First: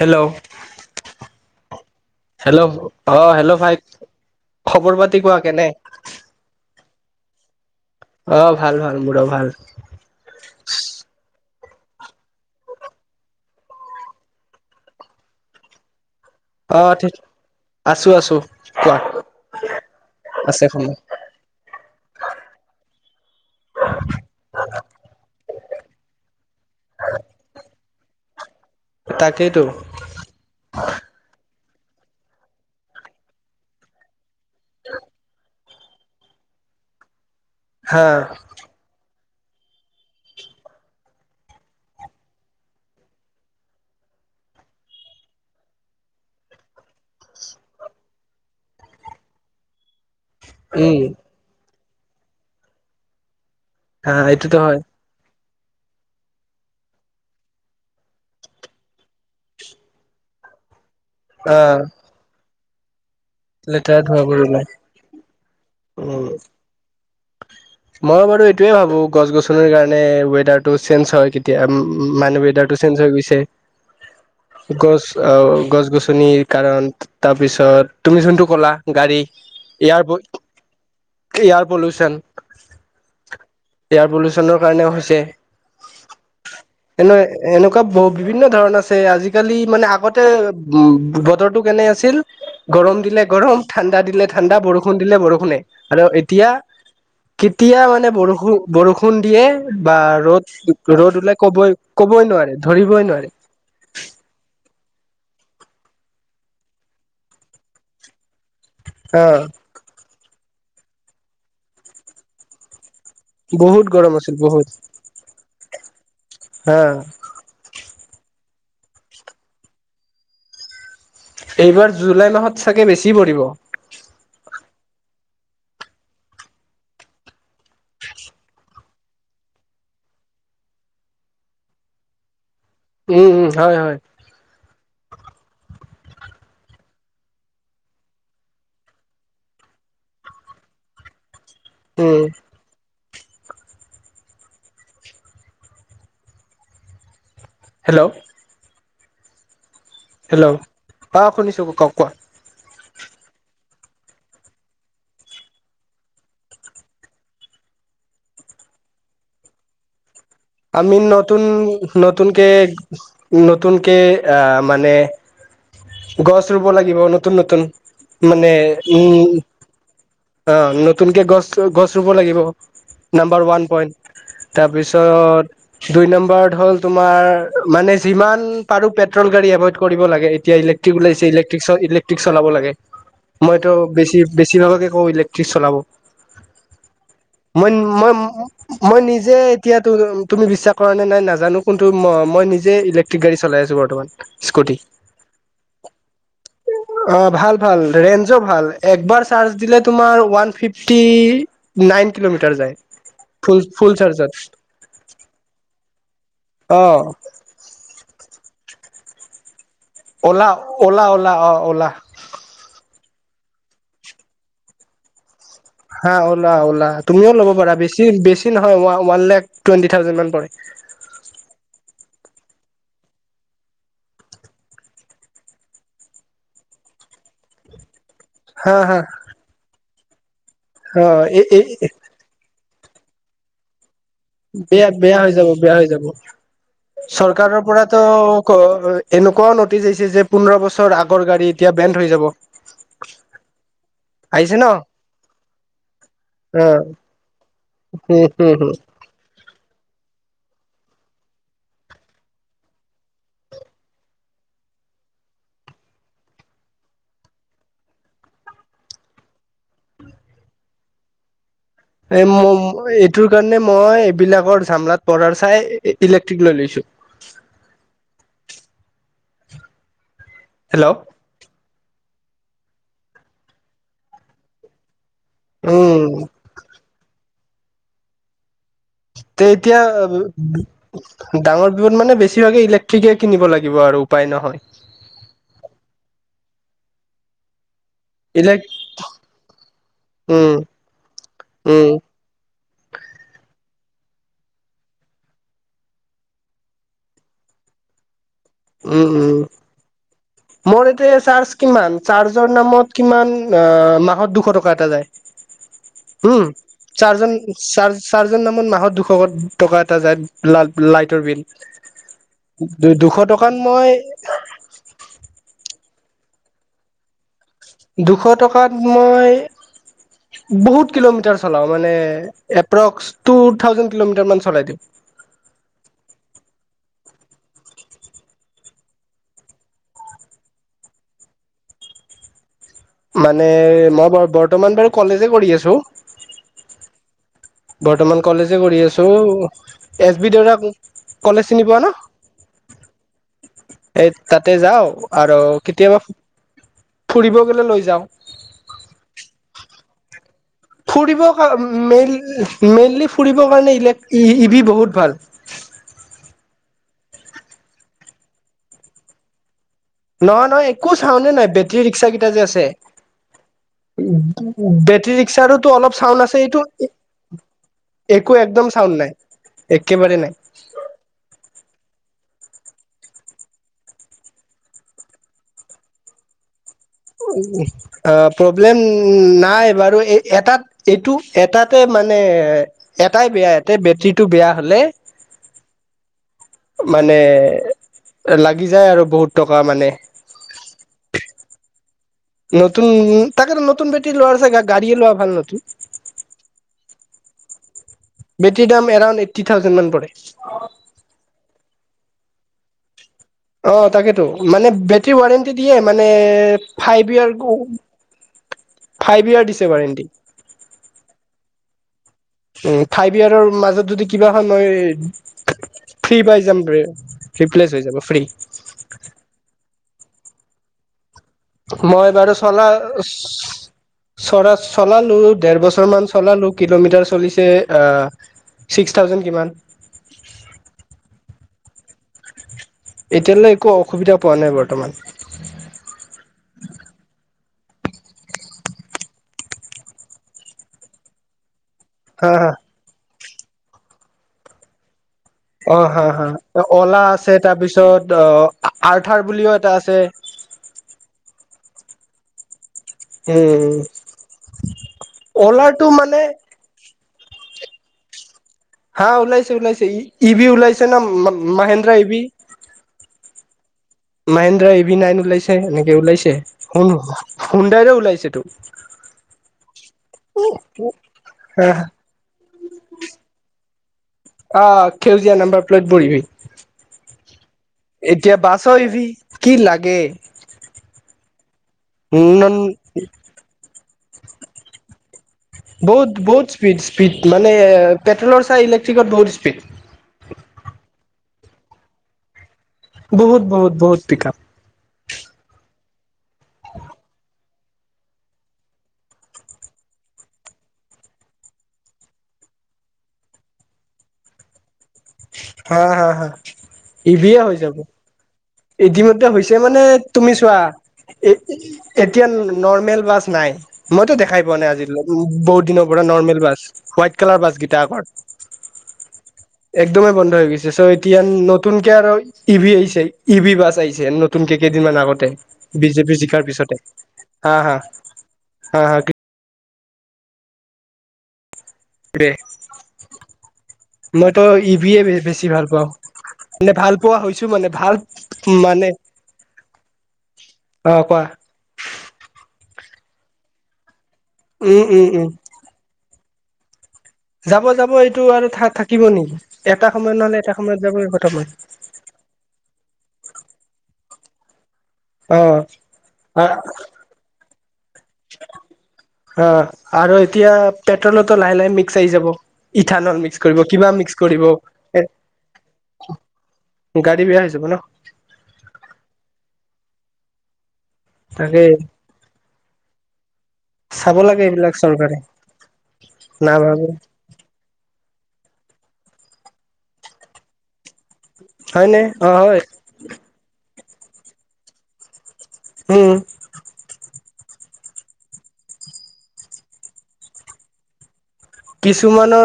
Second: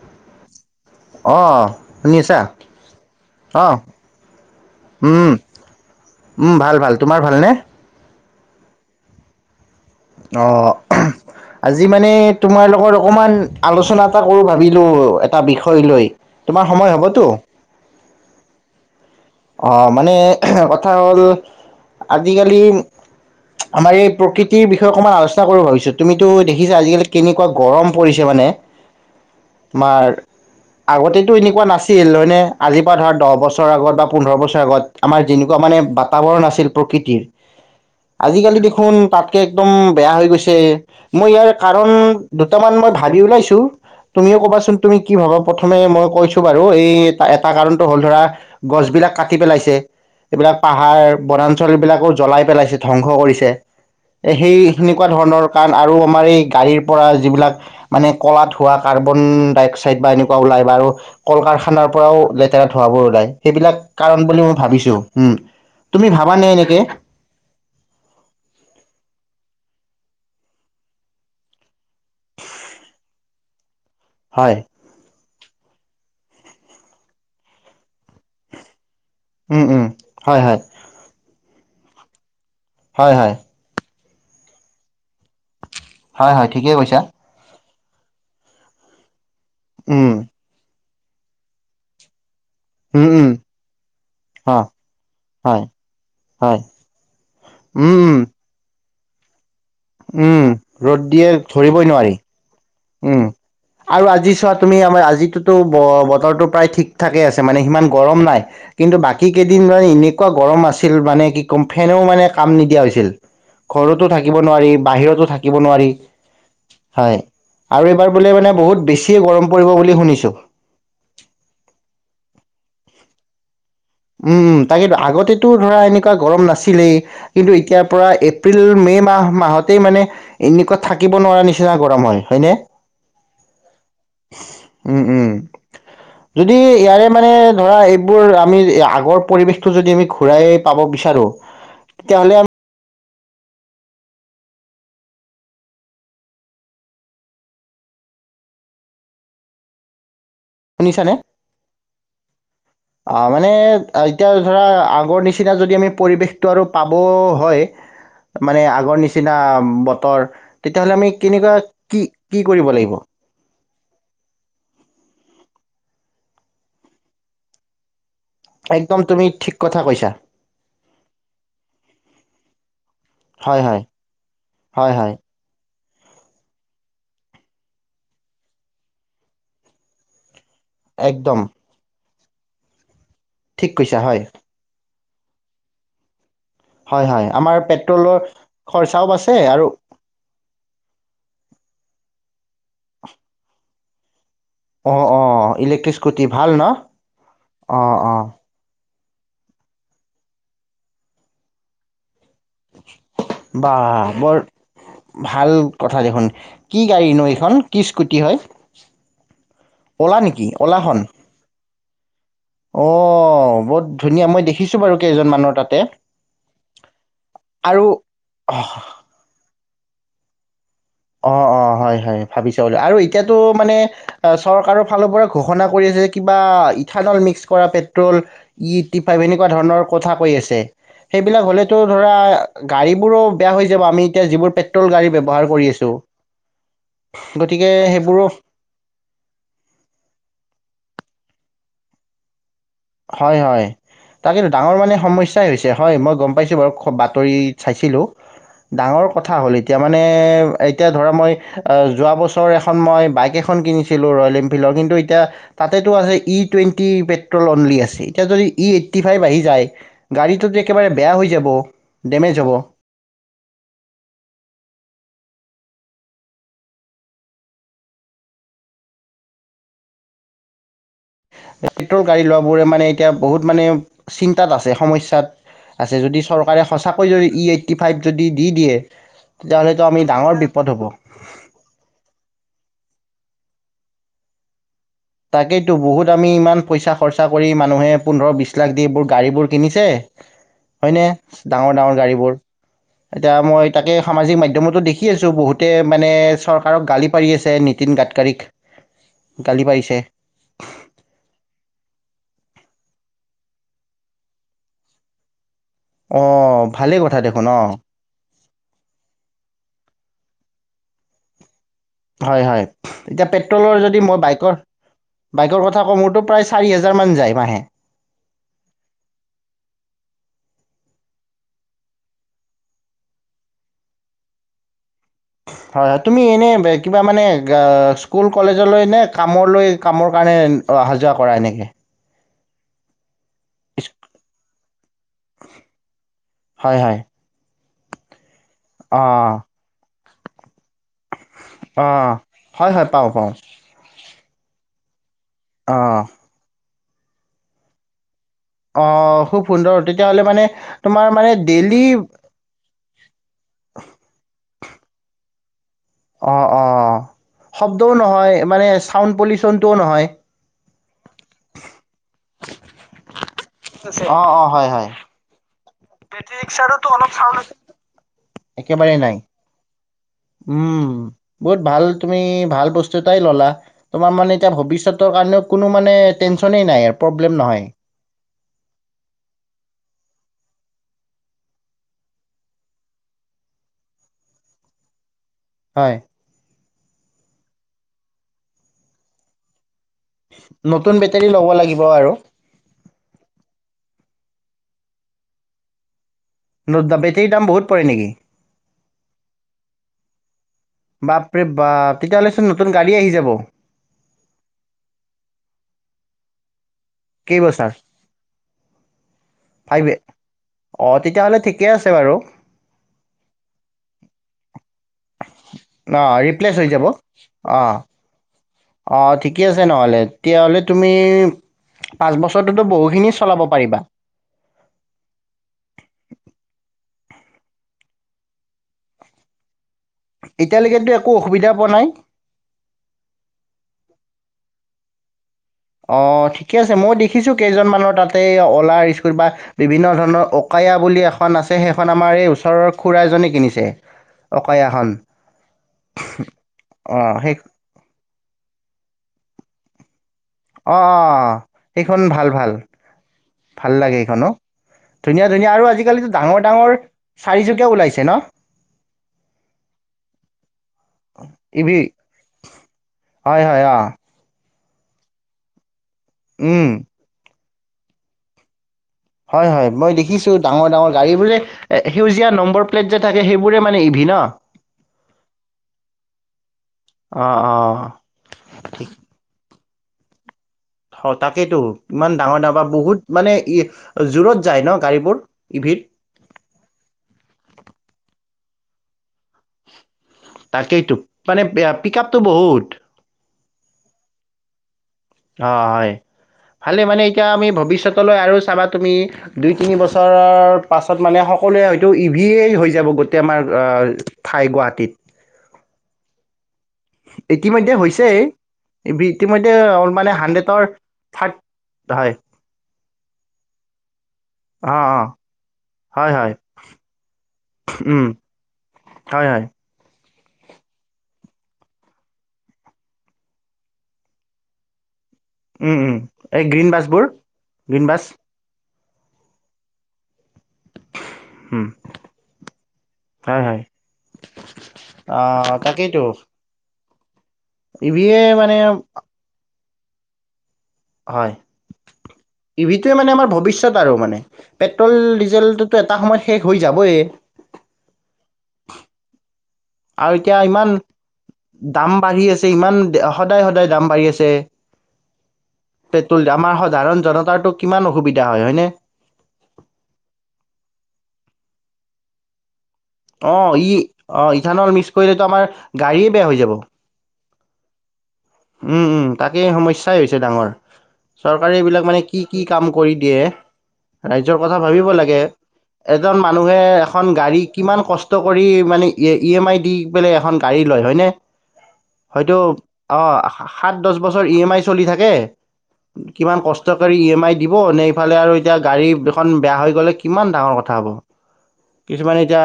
Hello অঁ শুনি আছা হেল্ল' অ হেল্ল' অঁ ভাই খবৰ পাতি উম কোৱা কেনে উম ভাল ভাল তোমাৰ ভালনে? অঁ ভাল ভাল পুৰা ভাল অঁ আজি মানে তোমাৰ লগত অকণমান আলোচনা এটা কৰো ভাবিলো এটা বিষয় লৈ। তোমাৰ সময় আঁহ ঠিক হ'বতো আছো আছো কোৱা। অঁ মানে আছে কথা সময় হ'ল। আজিকালি আমাৰ এই প্ৰকতিৰ বিষয়ে অকণমান আলোচনা কৰো ভাবিছো। তুমিতো দে ছা আজিকালি কেনেকুৱা গৰম পৰিছে মানে। তাকেইতো তোমাৰ আগতেতো এনেকুৱা নাছিল। ছিল হয় নে আজিৰ পৰা ধৰা দহ বছৰৰ আগত বা পোন্ধৰ বছৰ আগত আমাৰ যেনেকুৱা মানে বাতাৱৰণ আছিল প্ৰকৃতিৰ হা আজিকালি দেখোন তাত কেকুম বেয়া হয় গৈছে। মই ইয়াৰ কাৰণ দুটামান মান ভাবি ওলাইছো। তুমিও কবাছোন তুমি কি ভাবা? প্ৰথামে মই কৈছোঁ বাৰু এই এটা কাৰণটো হল ধৰা গছবোৰ। বিলাক কাটি পেলাইছে। এইবিলাক উম পাহাৰ বনাঞ্চল। লৰা ছোৱালীবিলাকো জ্বলাই পেলাইছে ধবংস কৰিছে। হা এহ সেই এইটোতো হয় সেনেকুৱা ধৰণৰ। কাৰণ আৰু আমাৰ এই গাড়ীৰ পৰা যিবিলাক মানে কলাত হোৱা কাৰ্বন ডাই অক্সাইড বা এনেকুৱা ওলাই বা আৰু। কল অ কাৰখানাৰ পৰাও লে। লেতেৰা ধোৱাবোৰ ওলায়। সেইবিলাক লেতেৰা ধোৱাবোৰ বুলি মই ওলাই ভাবিছো উম', তুমি উম ভাবানে এনেকে? সেইটোকৰণে ৱেডাৰ টো চেঞ্জ হয়। কেতিয়া মানে ৱেডাৰ টো চেঞ্জ হৈ গৈছে। হয় গছ আহ', গছ- গছনি। নিৰ কাৰণ তাৰপিছত। তুমি যোনটো ক'লা। গাড়ী উম উম এয়াৰপৰ্ত হয় হয় এয়াৰ পল্যুশন হয়- হয় এয়াৰ পলিচনৰ কাৰণেও হৈছে। হয় - হয় ঠিকেই কৈছা। হ বিভিন্ন ধৰণ আছে আজি। আজিকালি মানে উম আগতে। উম', বতৰটো কেনে আছিল। গৰম উম দিলে উম গৰম, ঠাণ্ডা দিলে ঠাণ্ডা, অ বৰষুণ দিলে বৰষুণে হয় আৰু এতিয়া হয় কেতিয়া উম মানে উম বৰষুণ - বৰষুণ। খুন্দিয়ে। বা উম ৰ'দ- ৰ'দ দিয়ে ওলাই ক'বই ধৰিবই নোৱাৰি -ক'বই নোৱাৰে। ধৰিবই উম', নোৱাৰে আৰু আজি চত তুমি আমাৰ আজিতোতো ব বতৰটো প্ৰায় ঠিক ঠাকেই আছে মানে সিমান গৰম নাই। কিন্তু হা বাকী কেইদিন মান এনেকুৱা গৰম আছিল মানে কি ক'ম ফেনেও মানে কাম নিদিয়া হৈছিল বহুত ঘৰতো গৰম আছিল থাকিব বহুত নোৱাৰি বাহিৰতো থাকিব নোৱাৰি হা হয় আৰু এইবাৰ বোলে মানে বহুত বেছিয় গৰম পৰিব বুলি শুনিছো এইবাৰ জুলাই মাহত চাগে বেছি পৰিব উম তাকেইতো আগতে ো ধৰা এনেকুৱা গৰম নাছিলেই কিন্তু এতিয়াৰ পৰা এপ্ৰিল মে মাহ মাহতেই মানে এনেকুৱা থাকিব নোৱাৰা নিচিনা গৰম হয় হয়নে উম উম হয় হয় উম, উম। যদি ইয়াৰে মানে ধৰা এইবোৰ আমি আগৰ পৰিৱেশটো যদি আমি ঘূৰাই পাব বিচাৰোঁ উ তেতিয়াহ'লে আমি হেল্ল' হেল্ল' শুনিছানে? অ শুনিছো কওক কোৱা অ মানে এতিয়া ধৰা আগৰ নিচিনা যদি আমি পৰিৱেশটো আৰু পাব হয় মানে আগৰ নিচিনা বতৰ তেতিয়াহ'লে আমি নতুন কেনেকুৱা কি কি নতুনকে কৰিব লাগিব? নতুনকে আহ মানে গছ ৰুব লাগিব নতুন নতুন মানে একদম তুমি ঠিক কথা কৈছা। অ নতুনকে গছ গছ ৰুব লাগিব নাম্বাৰ হয়, ওৱান হয়। পইণ্ট হয়, হয়। তাৰপিছত দুই নম্বৰত হ'ল তোমাৰ মানে যিমান পাৰো পেট্ৰল গাড়ী এভইড কৰিব লাগে এয়া ইলে্টিক লাইছে একদম। ইলেক্ৰিক িক [unintelligible] চলাব লাগে ঠিক মইতো কৈছা বেছি হয় বেছি নালকে অ ইলেক্ট্ৰিক চলাব হয় হয় আমাৰ মই মই পেট্ৰলৰ খৰচাও বাছে আৰু ইচ্ছা কৰা নে নাই নাজানো কিন্তু মই নিজে ইলেক্ট্ৰিক গাড়ী চলাই আছো বৰ্তমান স্কুটি অ অ ইলেক্ট্ৰিস্কুটি ভাল ন অ ভাল ভাল অ অ ৰেঞ্জো ভাল একবাৰ চাৰ্জ দিলে তোমাৰ ওৱান ফিফটি নাইন মিট যায় ফ বা ফুল বৰ চাৰজত ভাল কথা দেখোন কি গাড়ী ন এইখন কি স্কুটি কি হয় নেকি অলা অ'লাখন অ'লা অ'লা অ অ'লা অঁ বহুত ধুনীয়া মই দেখিছোঁ বাৰু কেইজনমানৰ তাত হা ওলা ওলা তুমিও ল'ব পাৰা আৰু বেছি বেছি নহয় ওৱান লেখ টুৱেণ্টি থাউজেণ্ডমান পৰে অ অ হয় হয় ভাবিছাবা আৰু এতিয়াতো মানে চৰকাৰৰ ফালৰ পৰা ঘোষণা কৰি আছে যে কিবা ইথানল মিক্স কৰা পেট পেট্ৰল ই হা টি হা ফাইভ এনেকুৱা ধৰণৰ কথা কৈ আছে। অ সেইবিলাক এই হ'লেতো ধৰা গাড়ী বোৰো বেয়া হৈ যাব আমি এয়া যিবোৰ পেট্ৰল বেয়া গাড়ী বেয়া হৈ ব্যৱহাৰ যাব কৰি বেয়া আছে। চৰকাৰৰ পৰাতো সেইবোৰো এনেকুৱাও নটিচ আহিছে যে পোন্ধৰ বছৰ আগ গা়ড়ী এতিয়া বেণ্ড হৈ যাব। হয় হয় তাকে এইটো আহিছে ন ডাঙৰ মানে সমস্যাই হৈছে হয় মই গম পাইছো অ বাৰু বাতৰি চাইছিলোঁ হম ডাঙৰ কথা হ'ল। মানে এতিয়া মানে এতিয়া ধৰা মই যোৱা বছৰ এখন মই বাইক এখন কিনিছিলোঁ ৰয়েল এনফিল্ডৰ কিন্তু এতিয়া তাতেতো আছে ই টুৱেণ্টি পেট্ৰলত, বুলি আছে এতিয়া যদি ই এইট্টি ফাইভ আহি যায় গাড়ীটোত একেবাৰে বেয়া হৈ যাব। এই ডেমেজ ম হ'ব এইটো কাৰণে মই এইবিলাকৰ জামলাত পৰাৰ চাই ইলেক্ট্ৰিক লৈ লৈছো। হেল্ল' পেট্ৰল গাড়ী লোৱাবোৰে মানে এতিয়া বহুত মানে চিন্তাত আছে সমস্যাত। উম আছে যদি চৰকাৰে সঁচাকৈ জৰি ই এইটি ফাইভ যদি দি দিয়ে। তে এতিয়া তেতিয়াহ'লেতো আমি ডাঙৰ বিপদ হ'ব ডাঙৰ বিপদ মানে বেছিভাগেই। ঠিকে কিনিব লাগিব আৰু উপায় নহয়। তাকেইেতো বহুত আমি ইমান পইচা খৰচা কৰি মানুহে পোন্ধৰ, বিশ ইলেক লাখ দি এইবোৰ গাড়ীবোৰ কিনিছে উম হয়নে ডাঙৰ উম ডাঙৰ গাড়ীবোৰ এতিয়া মই তাকে সামাজিক মাধ্যমতো দেখি আছোঁ বহুতে মানে চৰকাৰক গালি পাৰি আছে নীতিন গাডকাৰীক। উম উম। গালি পাৰিছে মোৰ এইটোবে চাৰ্জৰ কিমান চাৰ্জৰ নামত কিমান মাহত দুশ টকা এটা যায়। উম অঁ ভালেই কথা চাৰজন দেখোন অঁ চাৰ চাৰজন নামত মাহত দুশ টকা এটা যায়। ল লাইটৰ বিল। হয় হয় দুশ এতিয়া টকাত পেট্ৰলৰ যদি মই বাইকৰ বাইকৰ কথা ক মোৰতো প্ৰায় চাৰি হেজাৰ মান যায় মাহে। দুশ টকাত মই বহুত কিলোমিটাৰ চলাওঁ মানে এপ্ৰক্স টু থাউজেণ্ড কিলোমিটাৰ মান চলাই দিওঁ। হয় হয় তুমি এনে কিবা মানে স্কুল কলেজলৈ নে কামলৈ কামৰ কাৰনে অহা যোৱা কৰা এনেকে। মানে মই ব বৰ্তমান বাৰু কলেজে কৰি আছো। হয় হয় বৰ্তমান। কলেজে কৰি আছোঁ। অঁ এছ বি দেউতাক। অঁ হয় হয় পাওঁ পাওঁ। এই তাতে যাওঁ। আৰু কেতিয়াবা অঁ ফুৰিব গলে লৈ যাওঁ অ খুব সুন্দৰ তেতিয়াহ'লে মানে তোমাৰ ফুৰিব মানে কা ডেইলি মেইন মেইনলি ফুৰিবৰ কাৰণে ইলে ইভি বহুত ভাল অ অ শব্দও নহয় মানে চাউণ্ড পলিউচন নহয় নহয় একো চাউনে নাই বেটৰী ৰিক্সা কেই টা যে আছে অ', অ', হয়, হয়, বেটেৰী ৰিক্সাৰোতো অলপ চাউণ্ড আছে এইটো একো একদম চাউণ্ড নাই একেবাৰে নাই উম বহুত ভাল তুমি ভাল বস্তু এটাই ল'লা তোমাৰ মানে এতিয়া ভৱিষ্যতৰ কাৰণেও কোনো মানে টেনশ্যনেই অ প্ৰব্লেম নাই বাৰু এ এটাত এইটো এটাতে মানে এটাই বেয়া এতে বেটৰীটো বেয়া হ'লে হয় মানে লাগি যায় আৰু বহুত টকা মানে নতুন বেটেৰী ল'ব লাগিব আৰু ৰী লোৱাৰ জেগাত গাড়ীয়ে লোৱা ভাল নতুন বেটেৰীৰ দাম বহুত পৰে নেকি? বেটেৰীৰ দাম এৰাউণ্ড এইটি থাউজেণ্ড মান পৰে বাপ ৰে বাাপ তেতিয়াহ'লে চোন নতুন গাড়ী আহি যাব অ তাকেতো মানে বেটেৰী ৱাৰেণ্টি দিয়ে মানে ফাইভ ইয়াৰ কেইবছৰ ফাইভ ইয়াৰ দিছে ৱাৰেণ্টি কে আছে বাৰু ফাইভ ইয়ৰ মাজত যদি কিবা হয় মই অ', ফ্ৰী‌ পাই ৰিপ্লেচ যাম হৈ ৰে যাব। অ', ৰিপ্লেচ হৈ যাব ফ্ৰী অ ঠিকে আছে নহলে তেতিয়াহ'লে তুমি মই পাঁচ বাৰু বছৰটোতো চলা বহুখিনি চলাব পাৰিবা চ চলালো দেৰ বছৰ মান চলালো কিলোমিটাৰছ চলিছে ছিক্স থাউজেণ্ড কিমান এতিয়ালৈকেতো একো অসুবিধা পোৱা নাই এতিয়ালৈ একো অসুবিধা পোৱা নাই বৰ্তমান চিচি চিক অ ঠিকে আছে মই দেখিছো কেইজনমানৰ তাতে অলাৰ স্কুটি বা বিভিন্ন ধৰণৰ অকায়া বুলি এখন আছে সেইখন আমাৰ এই হা হা ওচৰৰ খুৰাইজনীক কিনিছে অকয়া এখন অ হা হা অলা অঁ আছে সেই তাৰপিছত অ আৰ্থাৰ বুলিও এটা আছে অ অ সেইখন ভাল ভাল ভাল উম লাগে এইখনো ধুনীয়া ধুনীয়া আৰু অলাৰটো আজিকালিতো মানে ডাঙৰ ডাঙৰ চাৰিচকীয়া ওলাইছে ন।। হাঁ ওলাইছে ওলাইছে ই ভি ওলাইছে ন ই ভি মহাহেন্দ্ৰ ইবি হয় হয় অঁ মহেনন্দ্ৰ এ ভি নাইন ওলাইছে এনে ওলাইছে উম শুন সুন্দাইৰে ওলাইছে তো হয় হয় মই দেখিছো ডাঙৰ ডাঙৰ গাড়ীবোৰে সেউজীয়া নম্বৰ প্লেট, যে থাকে সেইবোৰে মানে ইভি ন অ সেউজীয়া নাম্বাৰ প্লেট বহিবি অঁ অঁ এতিয়া বাছ ই ভি কি লাগে তাকেইেতো ইমান ডাঙৰ ডাঙৰ উম বা বহুত মানে ই জোৰত যায় ন গাড়ীবোৰ ইভিত বহুত বহুত স্পীড স্পীড মানে পেট্ৰলৰ এ ইলেন্ত্ৰিকত দৌ [unintelligible] তাকেইতো মানে পিক আপটো বহুত বহুত বহুত বহুত পিকাপ অঁ হয় ভালে মানে এতিয়া আমি ভ ভৱিষ্যতলৈ আৰু চাবা তুমি দুই তিনি বছৰৰ পাছত মানে সকলোৱে হয়তো ই ভিয়েই হৈ যাব গোটেই আমাৰ ঠাই গুৱাহাটীত। হয় হয় হয় ইতিমধ্যে হৈছে ইতিমধ্যে হৈছে মানে তুমি চোৱা এ থাৰ্ড হয় এতিয়া নৰ্মেল বাছ নাই মইতো দেখাই পোৱা নাই অ আজিলৈ অ বহুত দিনৰ পৰা হয় হয় normal bus white colour bus কেইটা আগৰ উম হয় হয় একদমেই বন্ধ হৈ গৈছে, চ' এতিয়া নতুনকৈ আৰু ই ভ আহিছে ই ভি বাছ আহিছে নতুনকৈ কেইদিনমান আগত। উম উম বিজেপি জিকাৰ এই গ্ৰীণ পিছতে বাছবোৰ হাঁ হাঁ গ্ৰীণ বাছ হয় হয় উম হয় হয় মইতো ই ভি য়ে অ বেছি ভাল পাওঁ তাকেইতো ভাল পোৱা হৈছো মানে ভাল মানে অ কোৱা হয়। ইভিটোৱে মানে আমাৰ ভৱিষ্যত আৰু মানে উম উম পেট্ৰল-ডিজেলতটো এটা সময়ত শেষ হৈ যাবই। যাব-যাব এইটো আৰু থা থাকিব নেকি? এটা সময়ত আৰু নহলে এতিয়া এটা ইমান সময়ত যাব খতম হয় দাম বাঢ়ি আছে, ইমান সদায়-সদায় দাম বাঢ়ি আছে। [unintelligible] অ' পেট্ৰল আমাৰ হয়, সাধাৰণ জনতাৰতো কিমান অসুবিধা হয় হয়নে অ' আৰু এতিয়া পেট্ৰলতো লাহে লাহে মি চাৰি যাব। ইথানল মিক্স অ' কৰিব ই কিবা মিক্স অ' কৰিব ইথানল মিক্স কৰিলেতো আমাৰ গাড়ীয়ে বেয়া হৈ যাব। জাবো ন। উম-উম তাকেই সমস্যাই হৈছে ডাঙৰ। চৰকাৰে তাকেই এইবিলাক মানে কি-কি কাম কৰি দিয়ে, চাব ৰাইজৰ লাগে কথা এইবিলাক ভাবিব চৰকাৰে লাগে এজন মানুহে নাভাবে এখন গাড়ী কিমান কষ্ট কৰি মানে ই ই এম আই দি পেলে এখন গাড়ী লয় হয়নে। হয়নে হয়তো অ', হয়। অঁ, সাত দহ বছৰ ই এম আই চলি থাকে। উম কিমান কষ্টকৰি ই এম আই দিবনে এইফালে আৰু এতিয়া গাড়ী দুখন বেয়া হৈ গ'লে কিমান ডাঙৰ কথা হ'ব। কিছুমানে এতিয়া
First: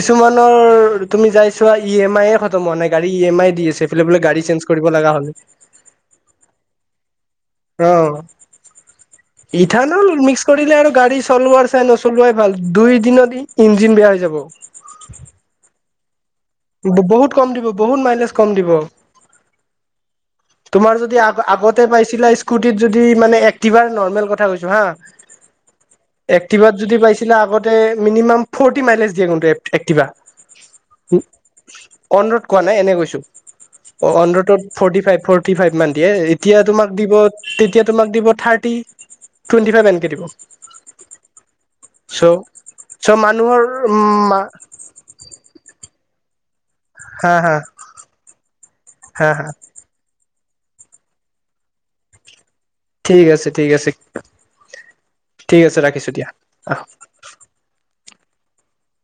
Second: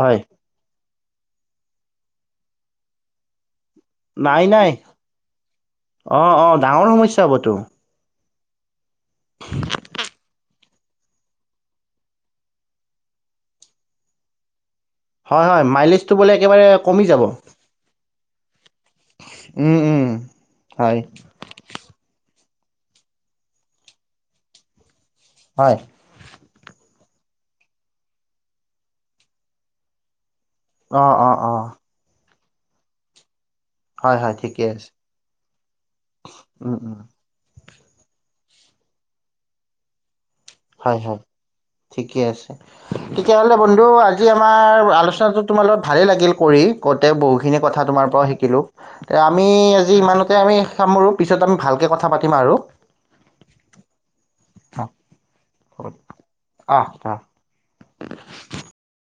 হয় তুমি যাইছোৱা ই এম আইৰ মানে গাড়ী ই এম আই দি আছে। সেইফালে বোলে গাড়ী নাই চেঞ্জ নাই কৰিব লগা হ'ল। অঁ অঁ ডাঙৰ সমস্যা হ'বতো অঁ, ইঠানল মিক্স কৰিলে আৰু গাড়ী চলোৱাৰ চাই নচলোৱাই ভাল দুই দিনত ইঞ্জিন বেয়া হৈ যাব। হয়-হয় মাইলেজ বহুত কম দিব বহুত মাইলেজ কম দিব। উম উম হয় তোমাৰ যদি আ আগতে পাইছিলো স্কুটিত যদি মানে এক্টিভাৰ নৰ্মেল কথা কৈছো হা। হয়। এক্টিভাত যদি পাইছিলে আগতে মিনিমাম ফৰ্টি মাইলেজ দিয়ে কিন্তু এক্টিভা। অঁ-অঁ-অঁ, অন ৰোড কোৱা নাই এনে কৈছো অ' ঠিকে অনৰোদ আছে ফৰ্টি ফাইভ। ফৰ্তি ফাইভ মান দিয়ে, এতিয়া উম তোমাক উম দিব তেতিয়া তোমাক দিব থাৰ্টি টুৱেণ্টি ফাইভ এনেকে দিব হয় হয় ঠিকে চ' আছে চ' তেতিয়া হ'লে মানুহৰ বন্ধু আজি উম আমাৰ আলোচনাটো তোমাৰ লগত ভালেই লাগিল কৰি কওঁতে হা হা বহুখিনি কথা তোমাৰ পৰা শিকিলো হা হা আমি আজি ইমানতে তে আমি সামৰোঁ পিছত আমি ভালকে কথা পাতিম আৰু ঠিক আছে ঠিক আছে অঁ ঠিক আছে হ'ব ৰাখিছো দিয়া আহ অঁ অঁ [inaudible]